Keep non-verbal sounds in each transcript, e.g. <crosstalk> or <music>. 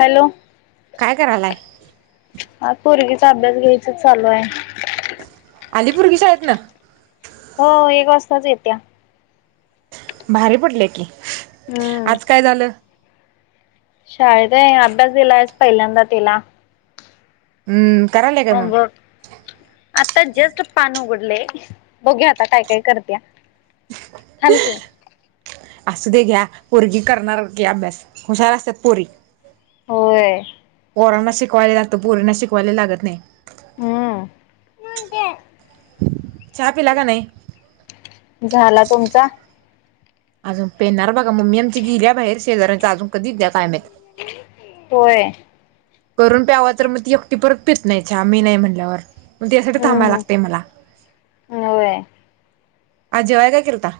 Hello काय करायलाय हा पुर्गीचा अभ्यास घ्यायचा चालूये. आली पुरगी शाळेतणं? हो एक वाजताच येत्या. भारी पडलेय की. हम आज काय झालं? शाळेत आहे, अभ्यास दिलाय आज पहिल्यांदा तिला. हम्म करायले होमवर्क आता जस्ट पान उघडलय, बघु आता काय काय करत्या. थांब कि असु दे ग्या पुरगी करणार कि अभ्यास, हुशार असतात पोरी. होय. पोरांना शिकवायला लागतं, पोरीना शिकवायला लागत नाही. हम् <unintelligible> चहा पिला का नाही? झाला तुमचा? अजून पेणार बघा, मम्मी आमची गेलिया बाहेर. शेजाऱ्यांचा अजून कधी द्या टायम नही. होय. करून प्यावा तर मग, ती एकटी परत पित नाही च्या मी नाही म्हटल्यावर. म तीयासाठी थांबायला हम्म लागतेय मला. हम्म होय आज जेवाया काय केलता?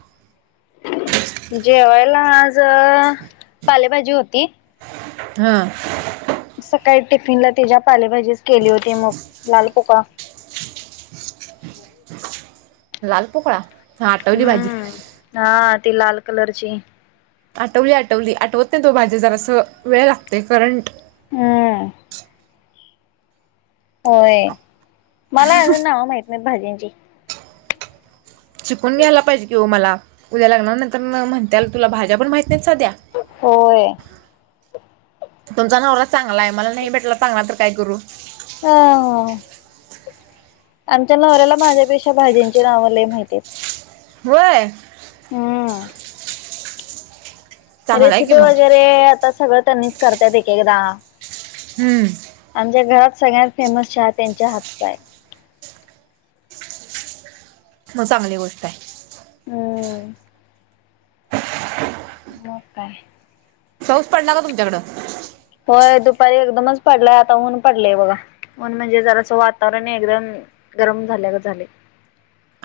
जेवायला आज अं पालेभाजी होती. हम. सकाळी टिफिनला तिच्या पालेभाजीच केली होती मग लाल पोकळा. लाल पोकळा? हा आटवली भाजी हम्म, हा ती लाल कलरची. आटवली आटवली आठवत नाही, तो भाजी जरासं वेळ लागतंय करंट हम्म. होय मला अजून नाव माहित नाहीत भाजींची. शिकून घ्यायला पाहिजे कि ओ मला, उद्या लग्नानंन्तर म्हणत्याल तुला भाज्या पण माहित नाहीत साध्या? होय तुमचा नवरा चांगला आहे मला नाही भेटला चांगला तर काय करू. हा आमच्या नवऱ्याला माझ्यापेक्षा भाजींची नाव लय माहिती व्हय हु चांगला आहे की रेसिपी मग वगैरे आता सगळं त्यांनीच करतायत एक एकदा हु आमच्या घरात सगळ्यात फेमस चहा त्यांच्या हातचा आहे मग चांगली गोष्ट आहे. हु मग काय पाऊस पडला का तुमच्याकडं होय दुपारी एकदमच पडलाय आता ऊन पडलाय बघा ऊन म्हणजे जरास वातावरण एकदम गरम झाल्या गत, झालय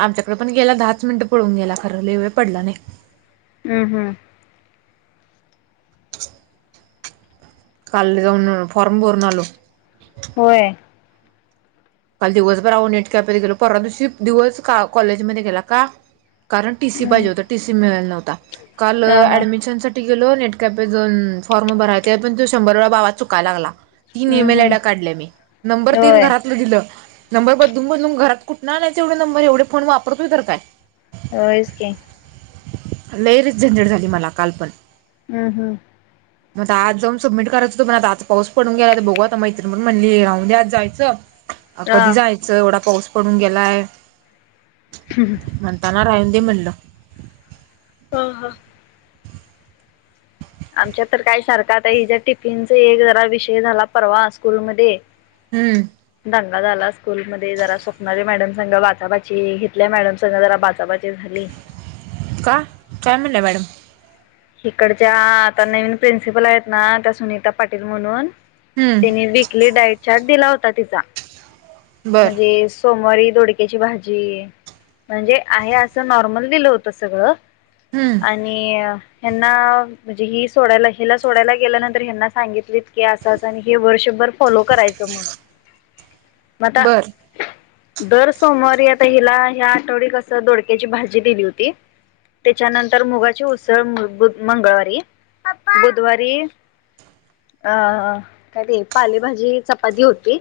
आमच्याकडे पण गेला दहाच मिनिट पळून गेला खरं लय, वेळ पडला नाही हा हा काल जाऊन फॉर्म भरूनआलो होय काल दिवसभर नटक्याप गेलो परवा दिवशी दिवस कॉलेजमध्येध्ये गेला का कारण टीसी हम्म पाहिजे होत टीसी मिळाला, नव्हता काल ह हा ऍडमिशनसाठी तेथे गेलो नेटकॅपो जन, फॉर्म भरायचा पण तो शंभर वेळा, भावा, चुकायला लागला तीन हम्म एम एल हम्म आयड काढल्या मी नंबर तीन होय घरातलं दिलं नंबर बदलून बदलून घरात कुठनं आणायच एवढे नंबर एवढे फोन वापरतय तर काय व्हय स की लय रि झंझट, झाली मला कालपण हं, हं मग आज जाऊन सबमिट करायच होत पण आ पाऊस पडून गेलाय तर बघू आता मैत्रीण पण म्हणली राहून दे आज जायचं हा. कधी जायचं एवढा पाऊस पडून गेलाय ह. ह. म्हणताना राहून दे म्हणलं हं. हं आमच्यात तर काय सारखा हि जसा टिफ़ीनचा एक जरा विषय झाला परवा स्कूलमध्ये हु दंगा झाला स्कूल मध्ये जरा, स्वप्नाले मॅडम संघ बाचाबाची इथल्या, मॅडम संघ जरा बाचाबाची घाबरले का.. काय म्हणल्या मॅडम इकडच्या आता नवीन प्रिन्सिपल आहेत ना त्या सुनीता पाटील म्हणून हु तिने, वीकली डाईट चार्ट दिला होता तिचा बर म्हणजे सोमवारी दोडक्याची भाजी म्हणजे आहे, असं नॉर्मल दिलं होत सगळं... हं आणि... ह्यांना म्हणजे ही सोडायला हिला सोडायला गेल्यानंतर ह्याना सांगितलीत की असंच आणि हे वर्षभर फॉलो करायचं म्हणून. मता. बर दर सोमवारी आता हिला, ह्या आठवड कस दोडक्याची भाजी दिली होती. त्याच्यानंतर मुगाची उसळ मंगळवारी बुधवारी. अ काय ते, पालेभाजी चपाती होती.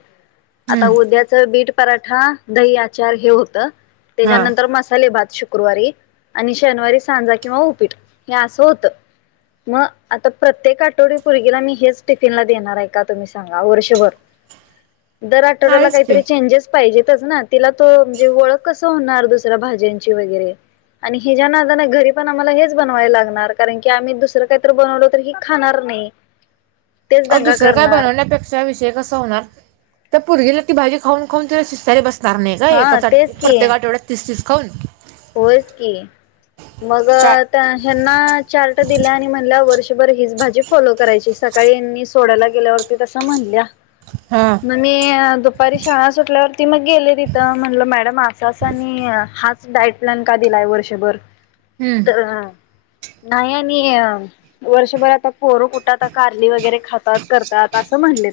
आता हम्म उद्याच बीट पराठा, दही, आचार, हे होत हा त्याच्यानंतर मसाले भात, श. शुक्रवारी आणि शनिवारी सांजा किंवा उपीट हे असं होतं. मग आता प्रत्येक आठवडीपर्गीला मी हेच टिफिनला देणार आहे का तुम्ही सांगा वर्षभर. दर आठवड्याला नाहीच की काहीतरी चेंजेस. पाहिजेतच ना.. तिला तो म्हणजे ओळख कस होणार दुसऱ्या भाज्यांची वगैरे. आणि हि ज्या नादान घरी पण आम्हाला हेच बनवायला लागणार, कारण की आम्ही दुसरं काहीत बनवलो तर ही खाणार नाही. तेच अ दंगा दुसरं काय करणार बनवण्यापेक्षा विषय कसा होणार, तर पुरगीला ती भाजी खाऊन खाऊन ति शिस्तारी बसते. कार नाही का हा एकासाठी तेच की प्रत्येक आठवड्यात तस तस खऊन. होयच की मग चा आता ह्यांना चार्ट दिला आणि म्हणल्या वर्ष. बर हीच भाजी फॉलो करायची, सकाळी मी सोडायला गेल्यावरती तस म्हणल्या. हा. मग मी दुपारी शाळा सुटल्यावरती मग गेले तिथं म्हणलं मॅडम असाच आणि हाच. डाईट प्लॅन का दिलाय वर्षभर, हम्म तर नाही आणि. वर्षभर आता पोरं कुठं आता कारली वगैरे खातात करतात असं म्हणलेत.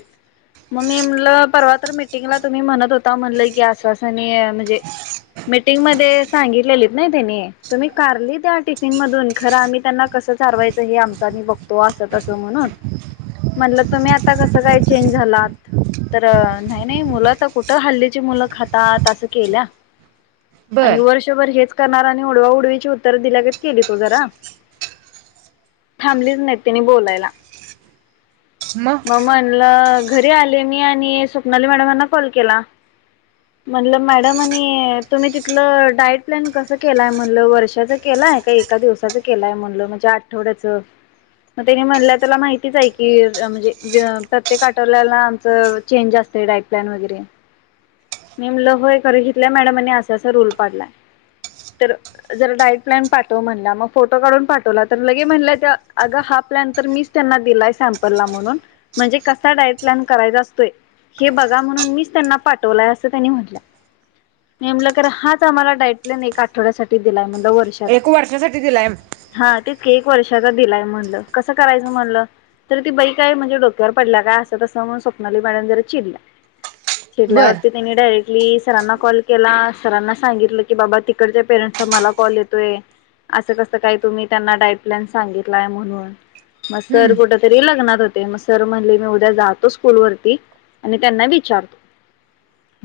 मग मी म्हणलं परवा तर मीटिंगला तुम्ही म्हणत होता म्हणलं की आश्वासनी आहे म्हणजे. मीटिंगमध्ये... सांगितलेलीत नाही त्यांनी तुम्ही कारली त्या टिफिन मधून खरं आम्ही त्यांना कसं चारवायचं हे आमचा मी बघतो. तो आस कस म्हणून म्हणलं तुम्ही आता कस काय चेंज झाला. तर नाही नाही मुलं तर कुठं हल्ल्याची मुलं खातात असं केल्या. बर आणि वर्षभर हेच करणार आणि उडवा उडवीची उत्तर दिल्यागत केली तू जरा. थांबलीच नाही तिनी बोलायला. मग म्हणलं घरी आले मी आणि स्वप्नाली मॅडमांना कॉल केला. म्हणल मॅडम आणि तुम्ही तिथलं डाईट. प्लॅन कसं केलाय म्हणलं, वर्षाचं केलाय का एका दिवसाच केलाय म्हणलं म्हणजे आठवड्याचं. मग त्यानी म्हणलं त्याला माहितीच आहे की म्हणजे प्रत्येक आठवल्याला आमचं. चेंज असते डाईट प्लान वगैरे. म्हणलं होय सर ईथल्या मॅडमनी असा असा रूल पाडलाय. तर. जरा डाईट प्लॅन पाठव म्हणला मग फोटो काढून पाठवला तर लगे म्हणलं अगा हा प्लॅन तर मी. त्यांना दिलाय सँपलला म्हणून म्हणजे कसा डाइट प्लॅन करायचा असतोय. हे बघा म्हणून मीच त्यांना पाठवलंय असं त्यांनी म्हटलं. मी म्हणलं खरं हाच आम्हाला डाइट प्लॅन एक आठवड्यासाठी दिलाय म्हणलं. एक वर्षासाठी दिला आहे. हां तेच की एक वर्षाचा दिलाय म्हणलं कसं करायचं म्हणलं? तर ती बाई काय म्हणजे डोक्यावर पडल्या का? असं तसं म्हणून स्वप्नाली मॅडम जर चिडल्या. बर चिरल्यावरती त्यांनी डायरेक्टली सरांना कॉल केला सरांना सांगितलं. की बाबा तिकडच्या पेरेंट्सचा मला कॉल येतोय. असं कसं काही तुम्ही त्यांना डाईट प्लॅन सांगितलाय म्हणून म सर हम्म कुठ. तरी लग्नात होते, मग सर म्हणले मी उद्या जातो स्कूलवरती आणि त्यांना विचारतो.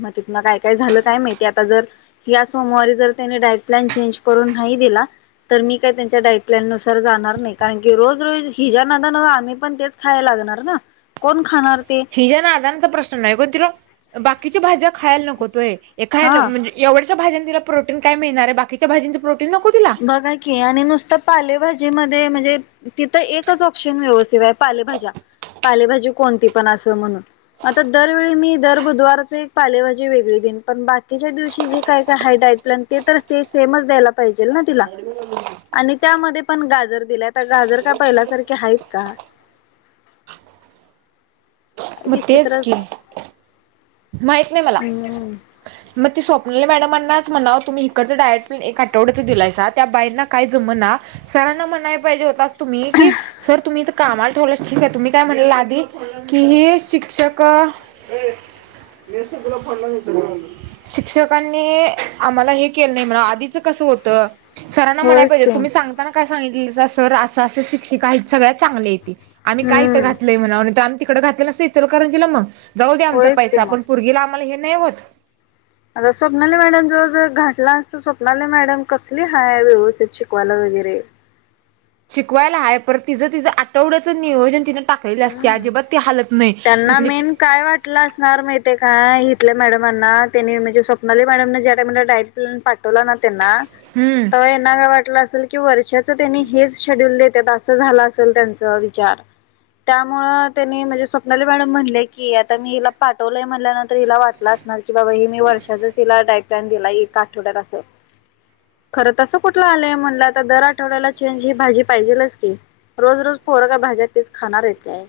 म तिथनं काय- काय झालं काय माहिती आता जर ह्या स सोमवारी जर त्यांनी डाईट प्लॅन चेंज करून नाही दिला तर मी काय त्यांच्या डाईट प्लॅननुसार जाणार नाही कारण की रोज- रोज हिज्या नादानं आम्ही पण तेच खायला लागणार ना कोण खाणार ते? हिज्या नादानीचा प्रश्न नाही, गं तिला बाकीच्या भाज्या खायला नकोत व्हय, ए खायला हा म्हणजे एवढ्याशा भाज्यांन तिला प्रोटीन काय मिळणार आहे, बाकीच्या भाज्यांचं प्रोटीन नको तिला. बघा की आणि नुसतं पालेभाजीमध्ये म्हणजे तिथं एकच ऑप्शन व्यवस्थित आहे पालेभाज्या, पालेभाजी कोणती पण असं म्हणून आता दरवेळी मी दर बुधवाराचे एक पालेभाजी वेगळी दिन, पण बाकीच्या दिवशी जे काय काय आहे डाइट प्लॅन ते तर ते सेमच द्यायला पाहिजे जेल ना तिला आणि त्यामध्ये पण गाजर दिलंय, आता गाजर का पहिल्यासारखे आहेत का? मग तेच की विचित्रच माहित नाही मला. म ते स्वप्नी मॅडमांनाचं म्हणावं तुम्ही इकडचं डाइट प्लॅन एक आठवड्याचं दिलायसा त्या बाईंना काय जमना सरांना म्हणाय पाहिजे होता तुम्ही की सर तुम्ही इथं कामाल ठेवलाय ठीक आहे, तुम्ही काय म्हणलेला आधी की हे शिक्षक <inaudible> शिक्षकांनी आम्हाला हे केलं नाही, म्हणा आधीचं कसं होतं सरांना म्हणायं होयच पाहिजे ते तुम्ही सांग सागंताना काय सांगितलेलासा सर असं असं शिक्षिका आहेत सगळ्या चांगल्या आहेत ती. आम्ही का इथं हम्म घातलंय म्हणाव, आम्ही तिकडं घातलं नसतं इचलकरंजीला मग जाऊ दे आमचा होयच पैसा ते मग पुरगीला आम्हाला हे नाही होत. अगं स्वप्नाली मॅडम जवळ जर घातलं असतं तर स्वप्नाली मॅडम कसली हाय व्यवस्थित शिकवायला वगैरे शिकवायला आहे पर तिचं तिचं आठवड्याचं नियोजन तिने टाकायलाच ती हम्म अजिबात ती हलत नाही <unintelligible> टाकलं असणार माहितेय काय? हितल्या मॅडमांना त्यांनी म्हणजे स्वप्नाली मॅडम ज्या टाईमला डाइट पाठवला ना त्यांना हम्म, ह्यांना काय वाटलं असेल की वर्षाचं त्यांनी हेच शेड्यूल देतात असं झालं असेल त्यांचा विचार त्यामुळं त्यांनी म्हणजे स्वप्नाली मॅडम म्हणल्या की आता मी हिला पाठवलंय म्हणल्यानंतर हिला वाटलं असल णार की बाबा हे मी वर्षाचा तिला डाइट प्लॅन दिलाय एका आठवड्यात असं. खरं तसं कुठुन आलंय म्हणलं आता, दर आठवड्याला चेंज ही भाजी पाहिजेलच की. रोज -रोज पोरंग भाज्या तेच खाणार आहे काय?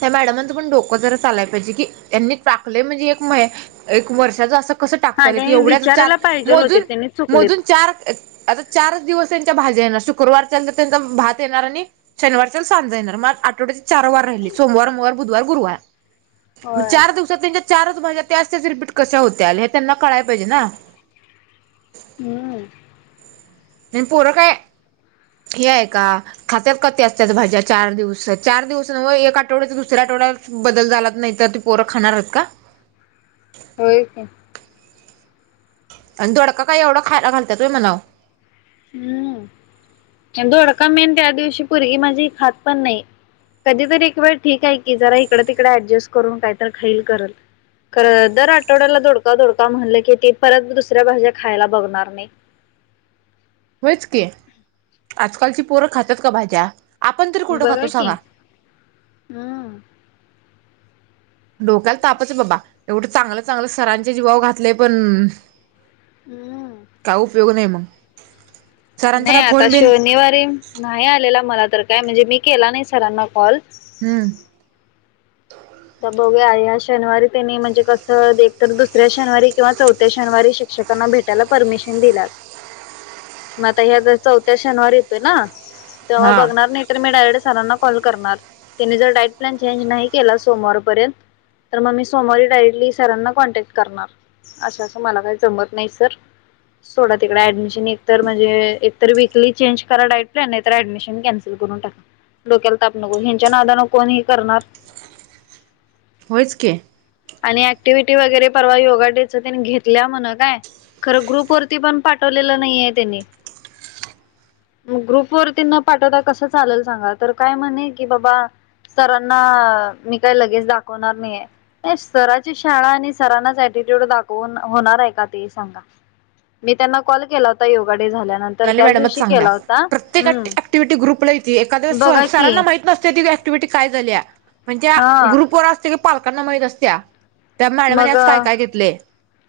त्या मॅडमांचं पण डोकं जरा चालाय पाहिजे की, यांनी टाकलंय म्हणजे एक मही एक वर्षाचं असं कसं हा टाकत्याल की त्यांनी एवढ्याच चार विचारायला पाहिजेल होते मोजून, त्यांनी चुकलेत. मोजून चार आता चारच दिवस त्यांच्या भाज्या येणा, शुक्रवार त्यांचा, त्यांचा भात येणार आणि शनिवारच्याला सांजा येणार, मग आठवड्याची चार वार राहिले. सोमवार, मंगळवार, बुधवार, गुरुवार मग होय. चार दिवस सात त्यांच्या चारच भाज्या त्याच त्याच रिपीट कशा होत्याल हे त्यांना कळायं पाहिजे ना? हम्म. हे पोरं काय हे आहे का? खात्यात का त्याच, त्याच भाज्या चार दिवस चार दिवस नव्हं एक आठवड्याच दुसऱ्या आठवड्यात बदल झालाच नाही तर ती पोरं खाणार आहेत का? होय की, आणि दोडका काय एवढा, खायला घालत्यात होय म्हणाव. हम्म. अन दोडका मेन त्या दिवशी, पोरगी माझी खात पण नाही. कधीतरी एक वेळ ठीक आहे की, जरा इकड तिकडे ऍडजस्ट करून काहीतर खाईल करल. खरं दर आठवड्याला दोडका दोडका म्हणलं की, ते परत दुसऱ्या भाज्या खायला बघणार नाही. होयच की, आजकालची पोरं खातात का भाज्या? आपण तरी कुठं बघा खातो कि, सांगा हम्म. डोक्याला तापच आहे बाबा, एवढं चांगलं चांगलं सरांचे जीवावर घातलेय पण हम्म. काय उपयोग नाही मग. सरांचा नाही काय आता, फोन बिन शनिवारी नाही आलेला मला तर काय म्हणजे मी केला नाही सरांना कॉल. हम्म. आता बघुया, ह्या शनिवारी त्यांनी म्हणजे कसं एक तर दुसऱ्या शनिवारी किंवा चौथ्या शनिवारी शिक्षक त्यांना भेटायला परमिशन दिल्यात. ह मग आता ह्या जर, चौथा शनिवारी येतोय ना? तेव्हा हा बघणार, नाही तर मी डायरेक्ट सरांना कॉल करणार. त्यांनी जर डाएट प्लन चेंज नाही केलाच सोमवारपर्यंत, तर मग मी सोमवारी डायरेक्टली सरांना कॉन्टॅक्ट करणार. असं असं मला काही जमत नाही सर सोडा तिकडे ऍडमिशन. एक तर म्हणजे एक तर, वीकली चेंज करा डाएट प्लॅन. नाही तर ऍडमिशन कॅन्सल कॅन्सल करून टाका. डोक्याला ताप नको, ह्यांच्या नादानं कोण हे करणार? होयच की. आणि ऍक्टिव्हटी वगैरे, परवा योगा डेच त्यांनी घेतल्या म्हण काय? खरं ग्रुप वरती पण, पाठवलेलं नाही आहे त्यांनी. मग ग्रुप वरती न पाठवता कसं चालेल सांगा? तर काय म्हणे की बाबा सरांना, मी काही लगेच दाखवणार नाहीये. नाही सराची शाळा आणि सरांनाच अटिट्यूड दाखवून होणार आहे का ते सांगा? मी त्यांना कॉल केला होता, योगा डे झाल्यानंतर म्हणाली त्याच मॅडमच दिवशी चांगल्या. केला होता प्रत्येक ऍक्टि हम्म ऍक्टिव्हीटी ग्रुपला येती, एखाद्या वेळेस बघा स की सरांना माहीत नसते ती ऍक्टिव्हीटी काय झाल्या, म्हणजे हा ग्रुप वर असते की, पालकांना माहीत असत्या त्या मॅडमानी, आज काय मग काय घेतलंय.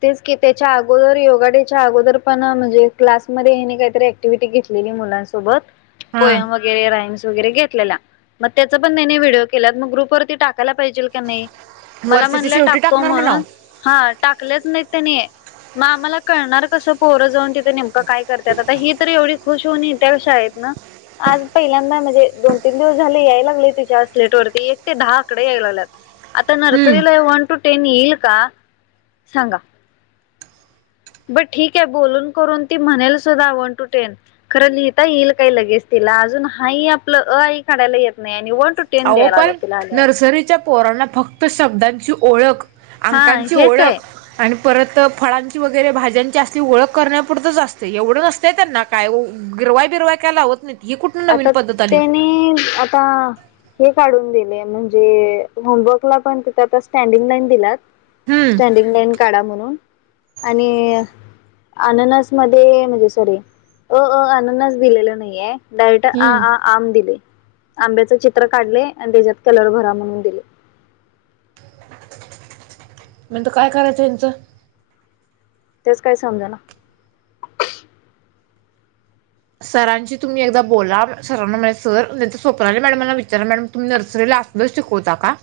तेच की, त्याच्या अगोदर योगा डे च्या अगोदर पण म्हणजे क्लासमध्ये ह्यांनी काहीतरी ऍक् ऍक्टिव्हटी घेतलेली मुलांसोबत. हा पोयम वगैरे राईम्स वगैरे घेतलेल्या, मग त्याचं पण त्याने व्हिडिओ केल्यात मग ग्रुपवरती टाक टाकायला पाहिजे का नाही, मला वर्षाच्या म्हणलं शेवटी टाकतो टाकणार म्हणाव म्हणून. हा, टाकलेच नाही त्यांनी. मग आम्हाला कळणार कसं पोरं जाऊन ति नेमकं काय करतात, आता ही तर एवढी खुश होऊन येत्या शाळेतनं आज पहिल्यांदा म्हणजे दोन तीन दिवस झाले यायला लागले तिच्या स्लेट वरती एक ते दहा आकडे यायला लागल्यात. आता हम्म नर्सरीला वन टू टेन येईल का सांगा? बरं ठीक आहे, बोलून करून ती म्हणेल सुद्धा वन टू टेन खरं लिहिता येईल काय लगेच तिला. अजून हाई ही आपलं अ, आ, ई काढायला येत नाही आणि वन, टू टेन अहो द्यायला आलं पण तिला लिहायला नर्सरीच्या पोरांना फक्त शब्दांची ओळख, हा अंकांची हेच आहे ओळख आणि परत फळांची वगैरे भाज्यांची असती ओळख करण्यापुरतंच असते एवढं नसतंय त्यांना काय ओ गिरवाय बिरवाय काय लावत नाही. आता त्यांनी आता हे काढून दिले म्हणजे होमवर्कला पण तिथं आता स्टँडिंग लाईन दिल्यात. हम्म स्टँडिंग लाईन काढा म्हणून आणि अं अननस मध्ये म्हणजे सॉरी अ, अ अननस दिलेलं नाही हाय डायरेक्ट आ, आ, आ हम्म आंम दिले, आंब्याच चित्र काढले आणि त्याच्यात कलर भरा म्हणून दिले नंतर काय करायचं हेचं तेच काही समजना सरांशीतुम्ही एकदा बोला सरांना म्हणायचं सर स्वप्नाली मॅडम मला विचारा मॅडम तुम्ही नर्सरीला असता तूचं शिकवता का?